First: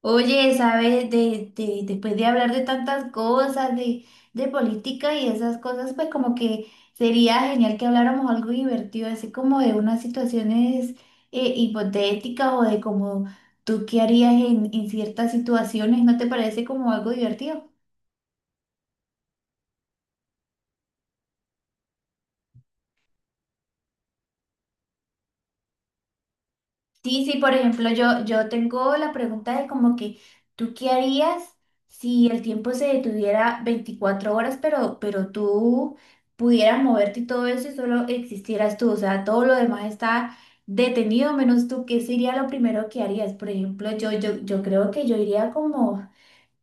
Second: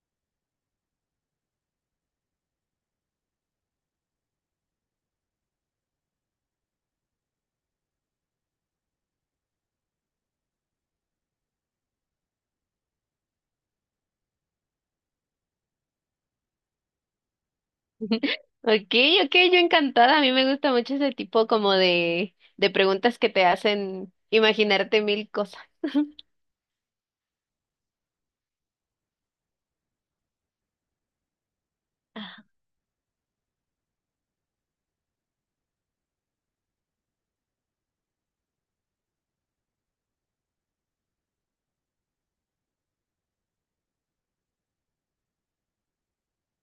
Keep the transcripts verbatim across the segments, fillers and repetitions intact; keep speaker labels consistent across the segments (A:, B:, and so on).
A: Oye, ¿sabes? De, de- después de hablar de tantas cosas, de, de política y esas cosas, pues como que sería genial que habláramos algo divertido, así como de unas situaciones eh, hipotéticas o de como tú qué harías en, en ciertas situaciones, ¿no te parece como algo divertido?
B: Okay, okay, yo encantada. A mí me gusta mucho ese tipo como de, de preguntas que te hacen imaginarte mil cosas.
A: Sí, sí, por ejemplo, yo, yo tengo la pregunta de como que, ¿tú qué harías si el tiempo se detuviera veinticuatro horas, pero, pero tú pudieras moverte y todo eso y solo existieras tú? O sea, todo lo demás está detenido menos tú. ¿Qué sería lo primero que harías? Por ejemplo, yo, yo, yo creo que yo iría como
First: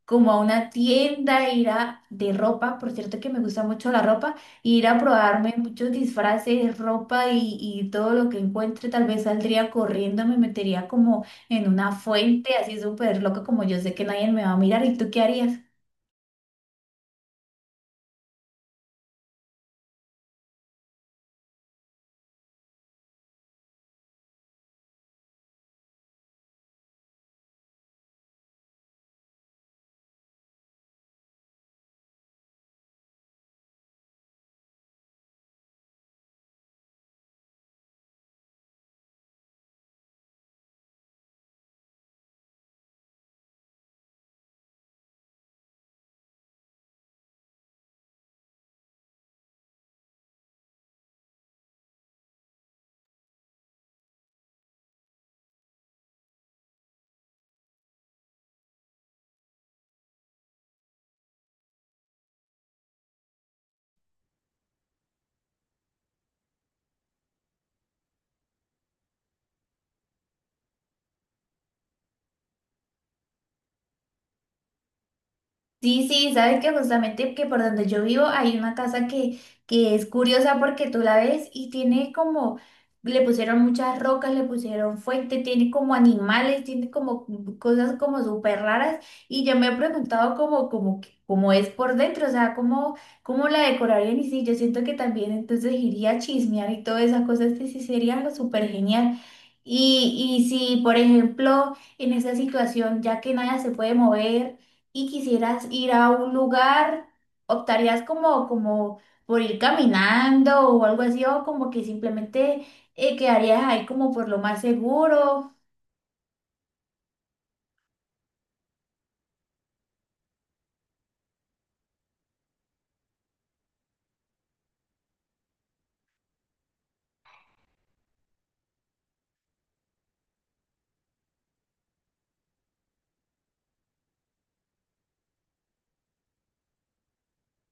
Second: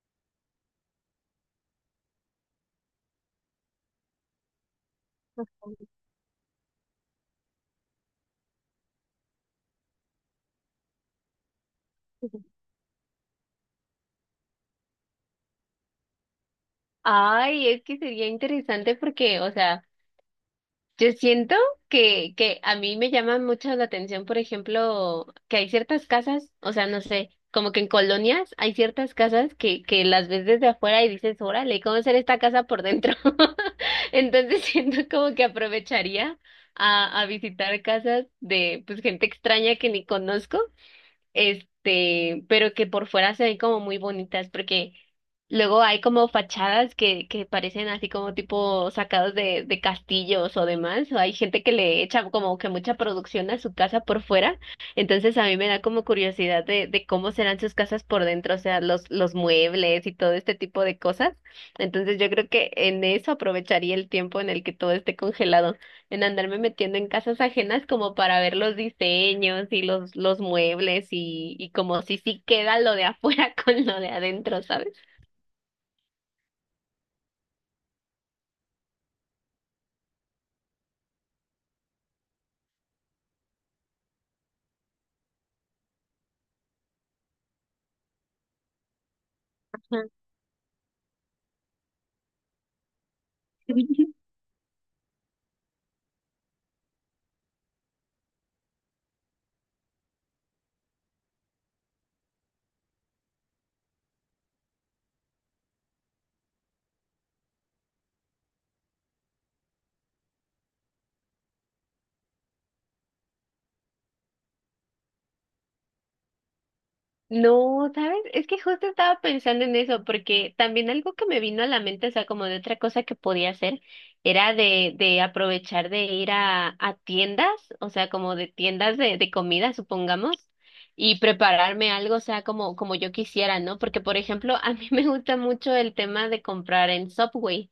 A: como a una tienda, ir a de ropa, por cierto que me gusta mucho la ropa, ir a probarme muchos disfraces, ropa y, y todo lo que encuentre, tal vez saldría corriendo, me metería como en una fuente así súper loca como yo sé que nadie me va a mirar, ¿y tú qué harías?
B: Ay, es que sería interesante porque, o sea, yo siento que, que a mí me llama mucho la atención, por ejemplo, que hay ciertas casas, o sea, no sé, como que en colonias hay ciertas casas que, que las ves desde afuera y dices, órale, ¿cómo será esta casa por dentro? Entonces siento como que aprovecharía a, a visitar casas de pues gente extraña que ni conozco este, pero que por fuera se ven como muy bonitas, porque luego hay como fachadas que, que parecen así como tipo sacados de, de castillos o demás, o hay gente que le echa como que mucha producción a su casa por fuera, entonces a mí me da como curiosidad de, de cómo serán sus casas por dentro, o sea, los, los muebles y todo este tipo de cosas, entonces yo creo que en eso aprovecharía el tiempo en el que todo esté congelado en andarme metiendo en casas ajenas como para ver los diseños y los, los muebles y, y como si sí queda lo de afuera con lo de adentro, ¿sabes?
A: Sí, sí, sabes que justamente que por donde yo vivo hay una casa que, que es curiosa porque tú la ves y tiene como, le pusieron muchas rocas, le pusieron fuente, tiene como animales, tiene como cosas como súper raras y yo me he
B: Ajá.
A: preguntado como, como, que- cómo es por dentro, o sea, cómo, cómo la decorarían y sí, yo siento que también entonces iría a chismear y todas esas cosas que sí sería algo súper genial. Y, y si, por ejemplo, en esa situación, ya que nada se puede mover, y quisieras ir a un lugar, optarías como, como por ir caminando o algo así, o como que simplemente eh, quedarías ahí como por lo más seguro.
B: No, ¿sabes? Es que justo estaba pensando en eso, porque también algo que me vino a la mente, o sea, como de otra cosa que podía hacer, era de, de aprovechar de ir a, a tiendas, o sea, como de tiendas de, de comida, supongamos, y prepararme algo, o sea, como, como yo quisiera, ¿no? Porque, por ejemplo, a mí me gusta mucho el tema de comprar en Subway,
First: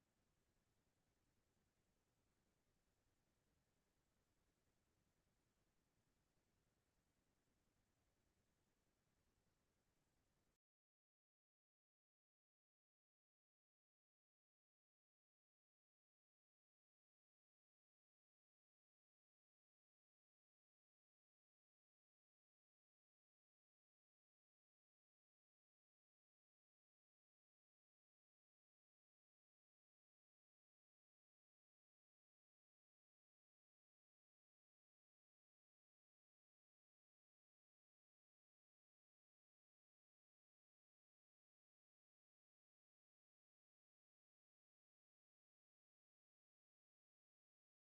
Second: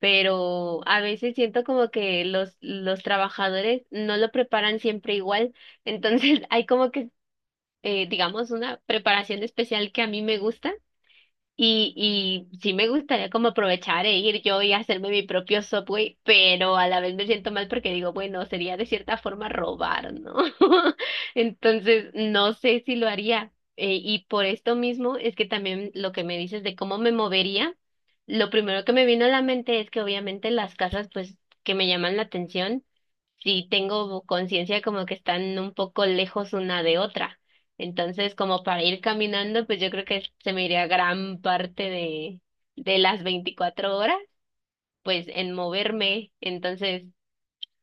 B: pero a veces siento como que los, los trabajadores no lo preparan siempre igual. Entonces hay como que eh, digamos, una preparación especial que a mí me gusta y, y sí me gustaría como aprovechar e ir yo y hacerme mi propio Subway, pero a la vez me siento mal porque digo, bueno, sería de cierta forma robar, ¿no? Entonces, no sé si lo haría. Eh, y por esto mismo es que también lo que me dices de cómo me movería, lo primero que me vino a la mente es que obviamente las casas, pues, que me llaman la atención sí tengo conciencia como que están un poco lejos una de otra. Entonces, como para ir caminando, pues yo creo que se me iría gran parte de, de las veinticuatro horas, pues en moverme. Entonces,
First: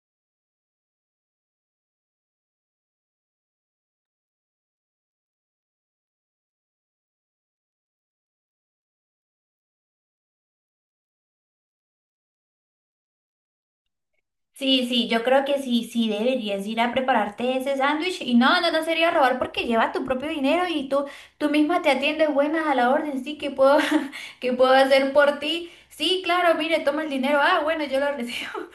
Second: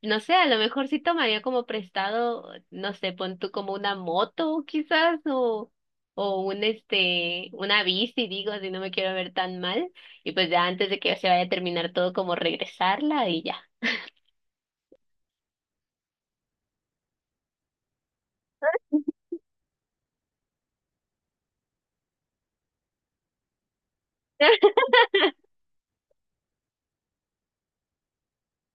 B: no sé, a lo mejor sí tomaría como prestado, no sé, pon tú como una moto quizás o, o un este, una bici, digo, si no me quiero ver tan mal. Y pues ya antes de que se vaya a terminar todo, como regresarla y ya.
A: Sí, sí, yo creo que sí, sí deberías ir a prepararte ese sándwich y no, no, no sería robar porque llevas tu propio dinero y tú, tú misma te atiendes buenas a la orden, sí, ¿qué puedo, qué puedo hacer por ti? Sí, claro, mire, toma el dinero, ah, bueno, yo lo recibo.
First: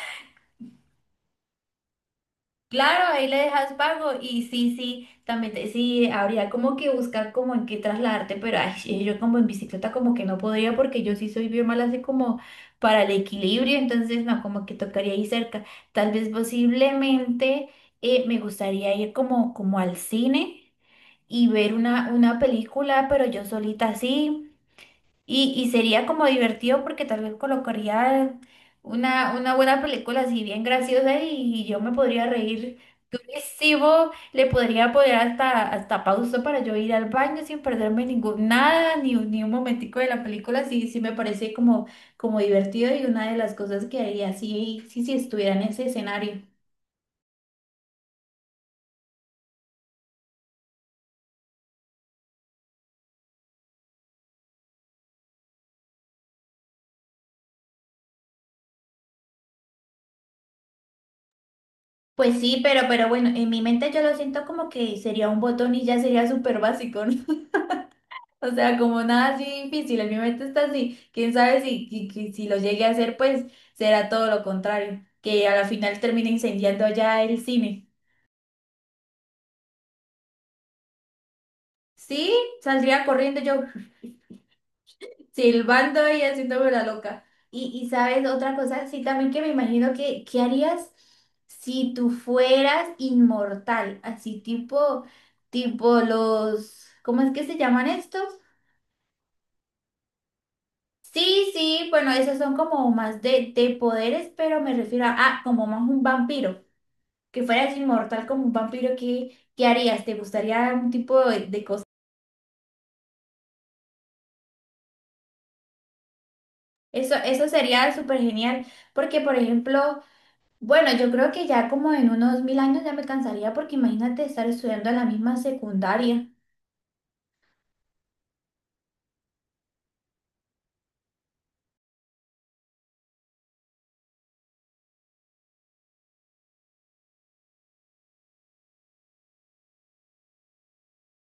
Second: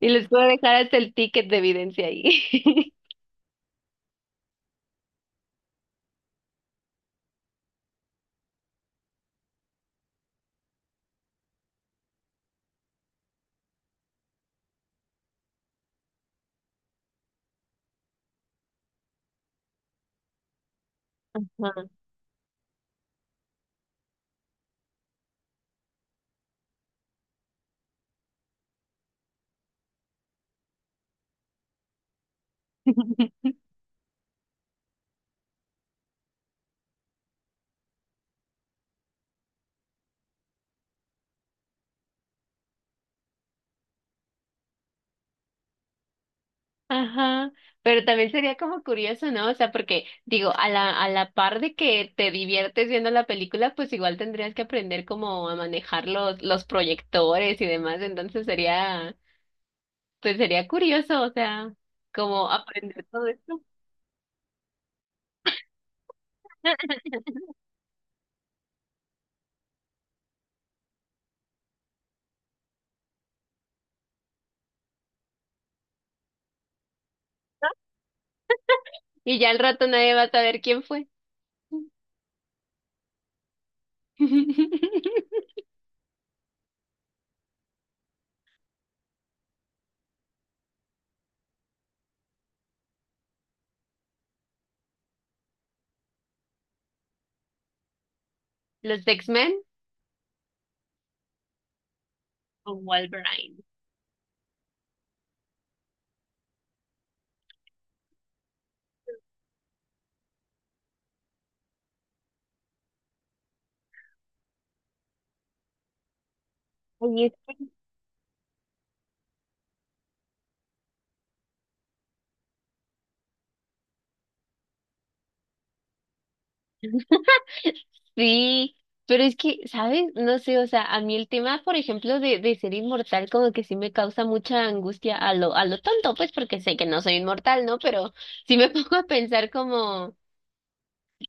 B: Y les puedo dejar hasta el ticket de evidencia ahí.
A: Claro, ahí le dejas pago y sí, sí, también te- sí, habría como que buscar como en qué trasladarte, pero ay, sí, yo como en bicicleta como que no podría porque yo sí soy bien mala así como para el equilibrio, entonces no, como que tocaría ahí cerca. Tal vez posiblemente eh, me gustaría ir como, como al cine y ver
B: Ajá.
A: una, una película, pero yo solita así. Y, y sería como divertido porque tal vez colocaría una, una buena película así bien graciosa y, yo me podría reír durísimo, le podría poner hasta, hasta pausa para yo ir al baño sin perderme ningún, nada, ni, un- ni un momentico de la película, sí, sí me parece como, como divertido y una de las cosas que haría sí, sí, sí estuviera en ese escenario.
B: Ajá. Pero también sería como curioso, ¿no? O sea, porque digo, a la, a la par de que te diviertes viendo la película, pues igual tendrías que aprender como a manejar los, los proyectores y demás. Entonces sería, pues sería curioso, o sea,
A: Pues
B: como
A: sí, pero,
B: aprender
A: pero
B: todo
A: bueno, en mi
B: esto.
A: mente yo lo siento como que sería un botón y ya sería súper básico, ¿no? O sea, como nada así difícil, en mi mente está así. Quién sabe si, que- que si lo llegue a hacer, pues será todo lo contrario, que a la final termine incendiando allá el cine.
B: Y ya al rato nadie va a saber quién fue.
A: Sí, saldría corriendo yo silbando y haciéndome la loca. Y, y sabes, otra cosa, sí, también que me imagino que, ¿qué harías si tú fueras inmortal? Así tipo, tipo los, ¿cómo es que se llaman estos?
B: Los X-Men
A: Sí, sí, bueno, esos son
B: o
A: como más de,
B: Wolverine.
A: de poderes, pero me refiero a, ah, como más un vampiro, que fueras inmortal como un vampiro, ¿qué, qué harías? ¿Te gustaría un tipo de, de cosa? Eso, eso sería súper genial, porque por ejemplo, bueno, yo creo que ya como en unos mil años ya me cansaría, porque imagínate estar estudiando en la misma secundaria.
B: Sí, pero es que, ¿sabes? No sé, o sea, a mí el tema, por ejemplo, de, de ser inmortal, como que sí me causa mucha angustia a lo, a lo tonto, pues porque sé que no soy inmortal, ¿no? Pero sí me pongo a pensar como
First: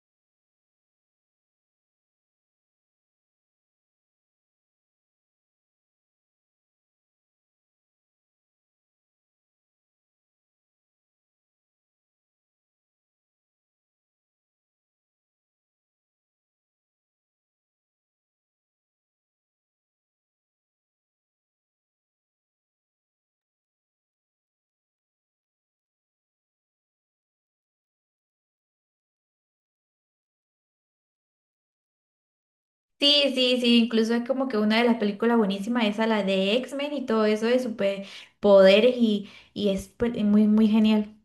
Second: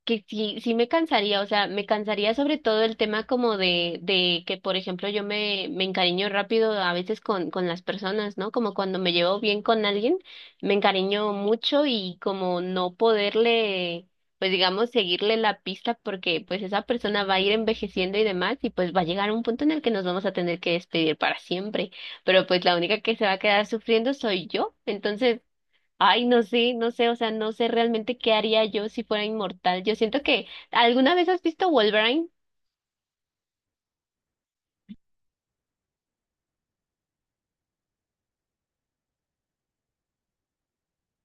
B: que sí, sí me cansaría, o sea, me cansaría sobre todo el tema como de, de que, por ejemplo, yo me, me encariño rápido a veces con, con las personas, ¿no? Como cuando me llevo bien con alguien, me encariño mucho y como no poderle, pues digamos, seguirle la pista porque pues esa persona va a ir envejeciendo y demás y pues va a llegar un punto en el que nos vamos a tener que despedir para siempre, pero pues la única que se va a quedar sufriendo soy yo, entonces... Ay, no sé, no sé, o sea, no sé realmente qué haría yo si fuera inmortal. Yo siento que, ¿alguna vez has visto Wolverine?
A: Sí, sí, sí, incluso es como que una de las películas buenísimas, esa, la de X Men y todo eso de superpoderes y, y es pues, muy, muy genial.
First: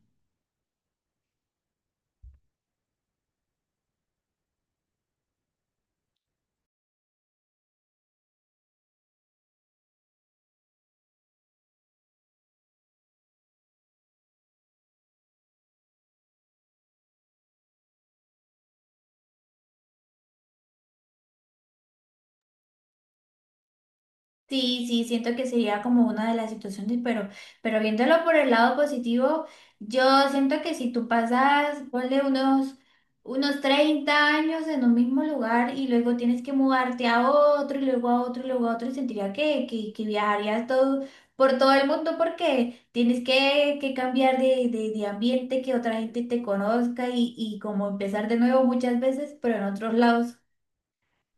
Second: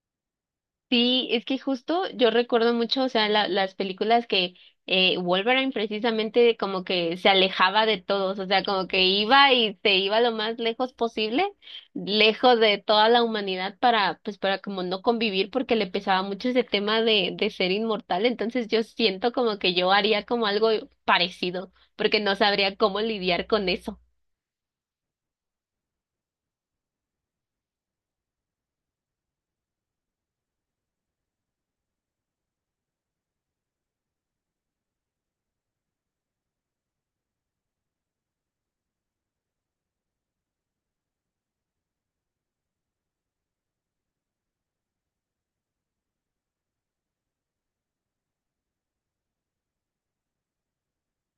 B: Sí, es que justo yo recuerdo mucho, o sea, la- las películas que eh, Wolverine precisamente como que se alejaba de todos, o sea, como que iba y se iba lo más lejos posible, lejos de toda la humanidad para, pues, para como no convivir porque le pesaba mucho ese tema de, de ser inmortal. Entonces yo siento como que yo haría como algo parecido, porque no sabría cómo lidiar con eso.
A: Sí, sí, siento que sería como una de las situaciones, pero, pero viéndolo por el lado positivo, yo siento que si tú pasas, ponle unos, unos treinta años en un mismo lugar y luego tienes que mudarte a otro y luego a otro y luego a otro, sentiría que, que, que viajarías todo, por todo el mundo porque tienes que, que cambiar de, de, de ambiente, que otra gente te conozca y, y como empezar de nuevo muchas veces, pero en otros lados.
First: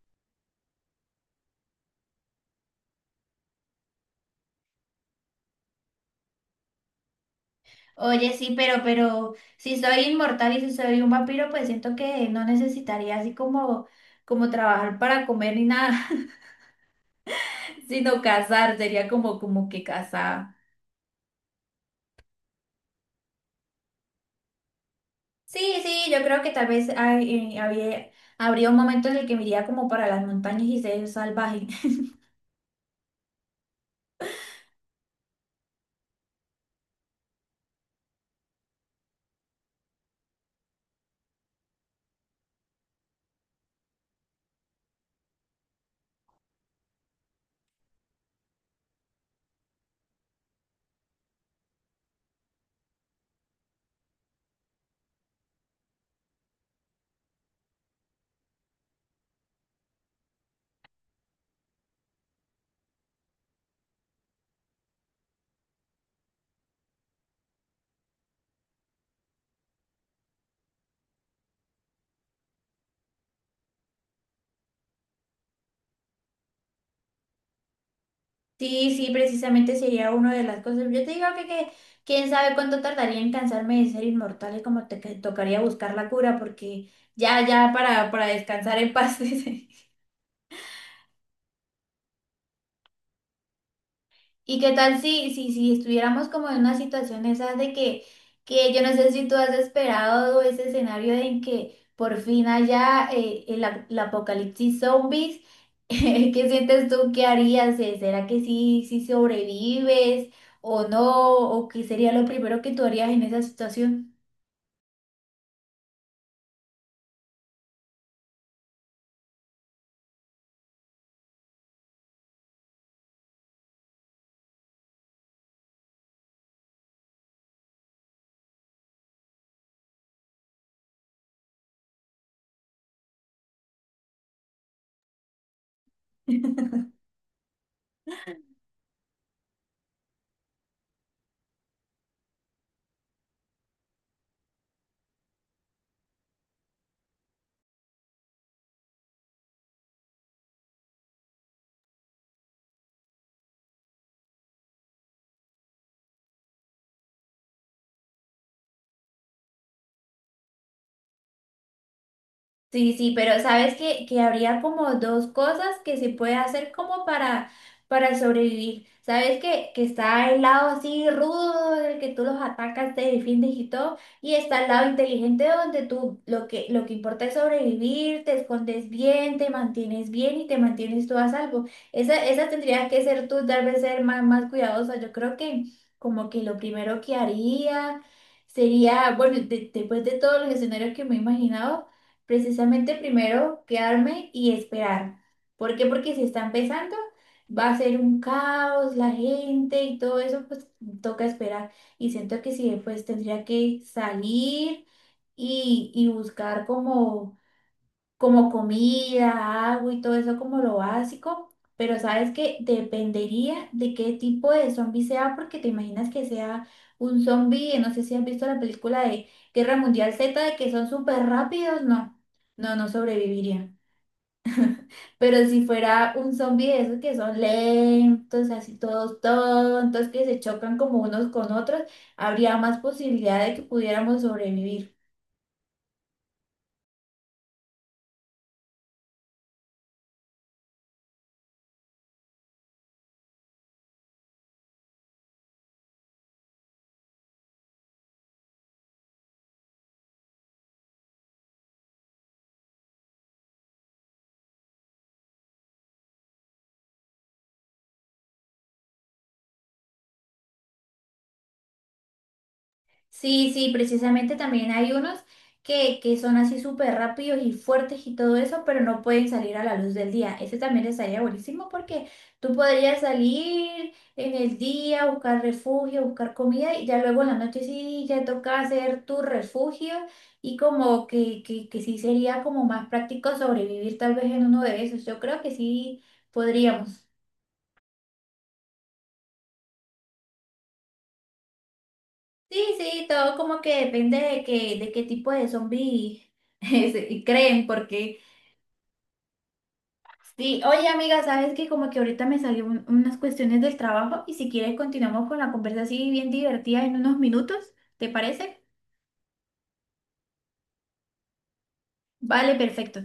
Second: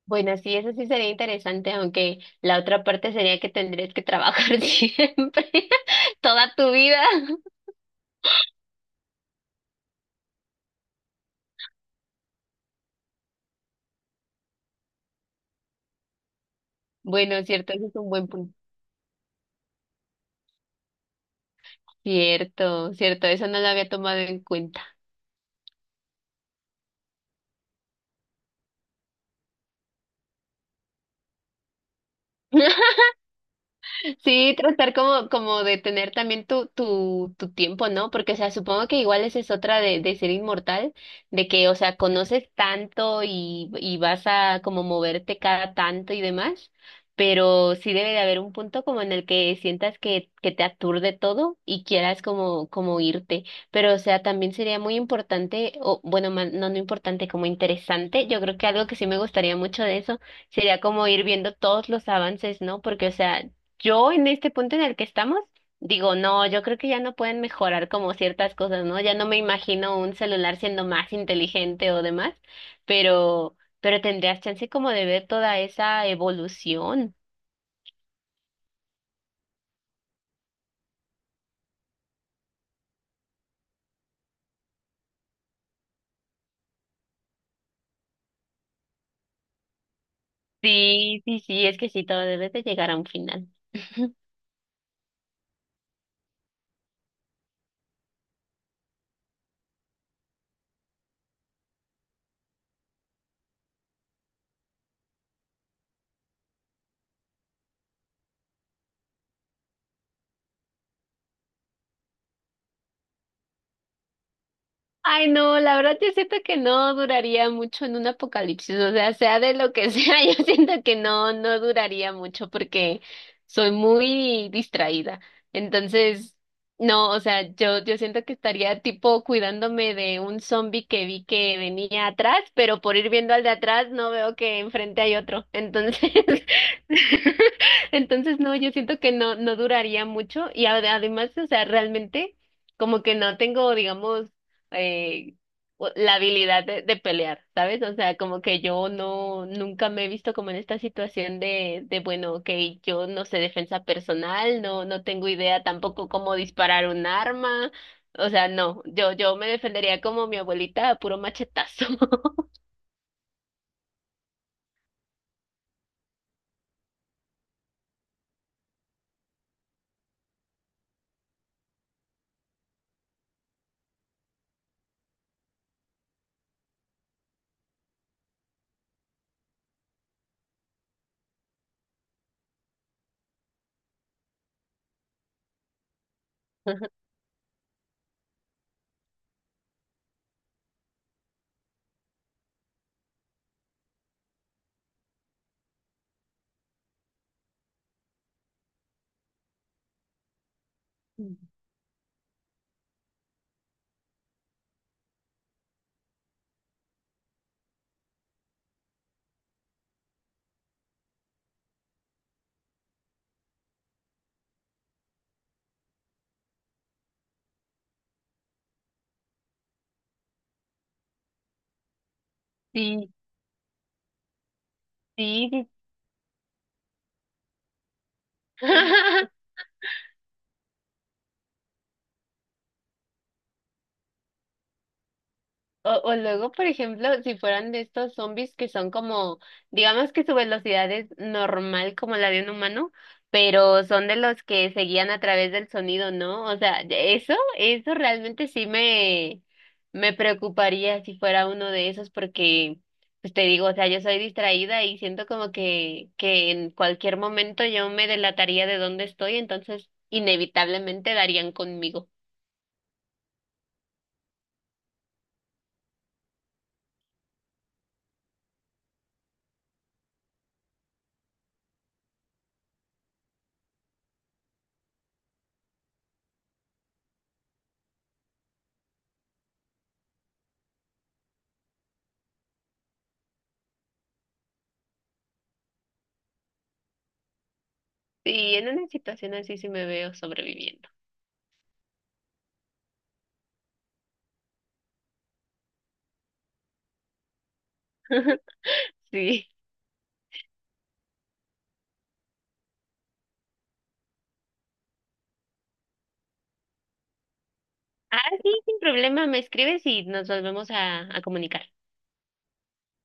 B: Bueno, sí, eso sí sería interesante, aunque la otra parte sería que tendrías que trabajar siempre, toda tu vida.
A: Oye, sí, pero, pero si soy inmortal y si soy un vampiro, pues siento que no necesitaría así como, como trabajar para comer ni nada,
B: Bueno, cierto, eso es un
A: sino
B: buen punto.
A: cazar, sería como, como que cazar.
B: Cierto, cierto, eso no lo había tomado en cuenta.
A: Sí, sí, yo creo que tal vez hay- eh, había, habría un momento en el que me iría como para las montañas y ser salvaje.
B: Sí, tratar como, como de tener también tu, tu, tu tiempo, ¿no? Porque, o sea, supongo que igual esa es otra de, de ser inmortal, de que, o sea, conoces tanto y, y vas a como moverte cada tanto y demás, pero sí debe de haber un punto como en el que sientas que, que te aturde todo y quieras como, como irte. Pero, o sea, también sería muy importante, o bueno, ma- no, no importante, como interesante. Yo creo que algo que sí me gustaría mucho de eso sería como ir viendo todos los avances, ¿no? Porque, o sea, yo en este punto en el que estamos, digo, no, yo creo que ya no pueden mejorar como ciertas cosas, ¿no? Ya no me imagino un celular siendo más inteligente o demás, pero, pero tendrías chance como de ver toda esa evolución.
A: Sí, sí, precisamente sería una de las cosas. Yo te digo que, que quién sabe cuánto tardaría en cansarme de ser inmortal y como te, que tocaría buscar la cura porque ya, ya para, para descansar en paz. dice.
B: Sí, sí, sí, es que sí, todo debe de llegar a un final.
A: ¿Y qué tal si, si, si estuviéramos como en una situación esa de que, que yo no sé si tú has esperado ese escenario en que por fin haya eh, el, ap- el apocalipsis zombies? ¿Qué sientes tú qué harías? Eh, ¿Será que sí, sí sobrevives o no? ¿O qué sería lo primero que tú harías en esa situación?
B: Ay, no, la verdad yo siento que no duraría mucho en un apocalipsis, o sea, sea de lo que sea, yo siento que no, no duraría mucho porque soy muy distraída. Entonces, no, o sea, yo, yo siento que estaría tipo cuidándome de un zombie que vi que venía atrás, pero por ir viendo al de atrás no veo que enfrente hay otro. Entonces, entonces no, yo siento que no, no duraría mucho y ade- además, o sea, realmente como que no tengo, digamos, eh, o- la habilidad de, de pelear, ¿sabes? O sea, como que yo no, nunca me he visto como en esta situación de, de bueno, ok, yo no sé defensa personal, no, no tengo idea tampoco cómo disparar un arma, o sea, no, yo, yo me defendería como mi abuelita a puro machetazo.
A: Sí, sí, pero sabes que, que habría como dos cosas que se puede hacer como para, para sobrevivir. Sabes que, que está el lado así rudo del que tú los atacas, te defiendes y todo, y está el lado inteligente donde tú lo que, lo que importa es sobrevivir, te escondes bien, te mantienes bien y te mantienes tú a salvo. Esa, esa tendría que ser tú, tal vez ser más, más cuidadosa. Yo creo que como que lo primero que haría sería, bueno, de- después de todos los escenarios que me he imaginado, precisamente primero quedarme y esperar. ¿Por qué? Porque si está empezando, va a ser un caos, la gente y todo eso, pues toca esperar. Y siento que sí, pues tendría que salir y, y buscar como como comida, agua y todo eso como lo básico, pero sabes que dependería de qué tipo de zombie sea, porque te imaginas que sea un zombie, no sé si has visto la película de Guerra Mundial zeta, de que son súper rápidos, no, no, no
B: Sí,
A: sobreviviría. Pero si
B: sí,
A: fuera un zombie de esos que son lentos, así todos
B: sí.
A: tontos, que se chocan como unos con otros, habría más posibilidad de que pudiéramos sobrevivir.
B: O, o luego, por ejemplo, si fueran de estos zombies que son como, digamos que su velocidad es normal como la de un humano, pero son de los que se guían a través del sonido, ¿no? O sea, de- eso, eso realmente sí me, me preocuparía si fuera uno de esos, porque, pues te digo, o sea, yo soy distraída y siento como que, que en cualquier momento yo me delataría de dónde estoy, entonces inevitablemente darían conmigo.
A: Sí, sí, precisamente también hay unos que, que son así súper rápidos y fuertes y todo eso, pero no pueden salir a la luz del día. Ese también estaría buenísimo porque tú podrías salir en el día, buscar refugio, buscar comida y ya luego en la noche sí ya toca hacer tu refugio y como que, que, que sí sería como más práctico sobrevivir tal vez en uno de esos. Yo creo que sí podríamos.
B: Sí, en una situación así sí me veo sobreviviendo.
A: Sí, sí, todo como que depende de, que, de qué tipo de zombie creen, porque...
B: Sí.
A: Sí, oye amiga, sabes que como que ahorita me salieron unas cuestiones del trabajo y si quieres continuamos con la conversa así bien divertida en unos minutos, ¿te
B: Ah, sí,
A: parece?
B: sin problema, me escribes y nos volvemos a, a comunicar.
A: Vale, perfecto.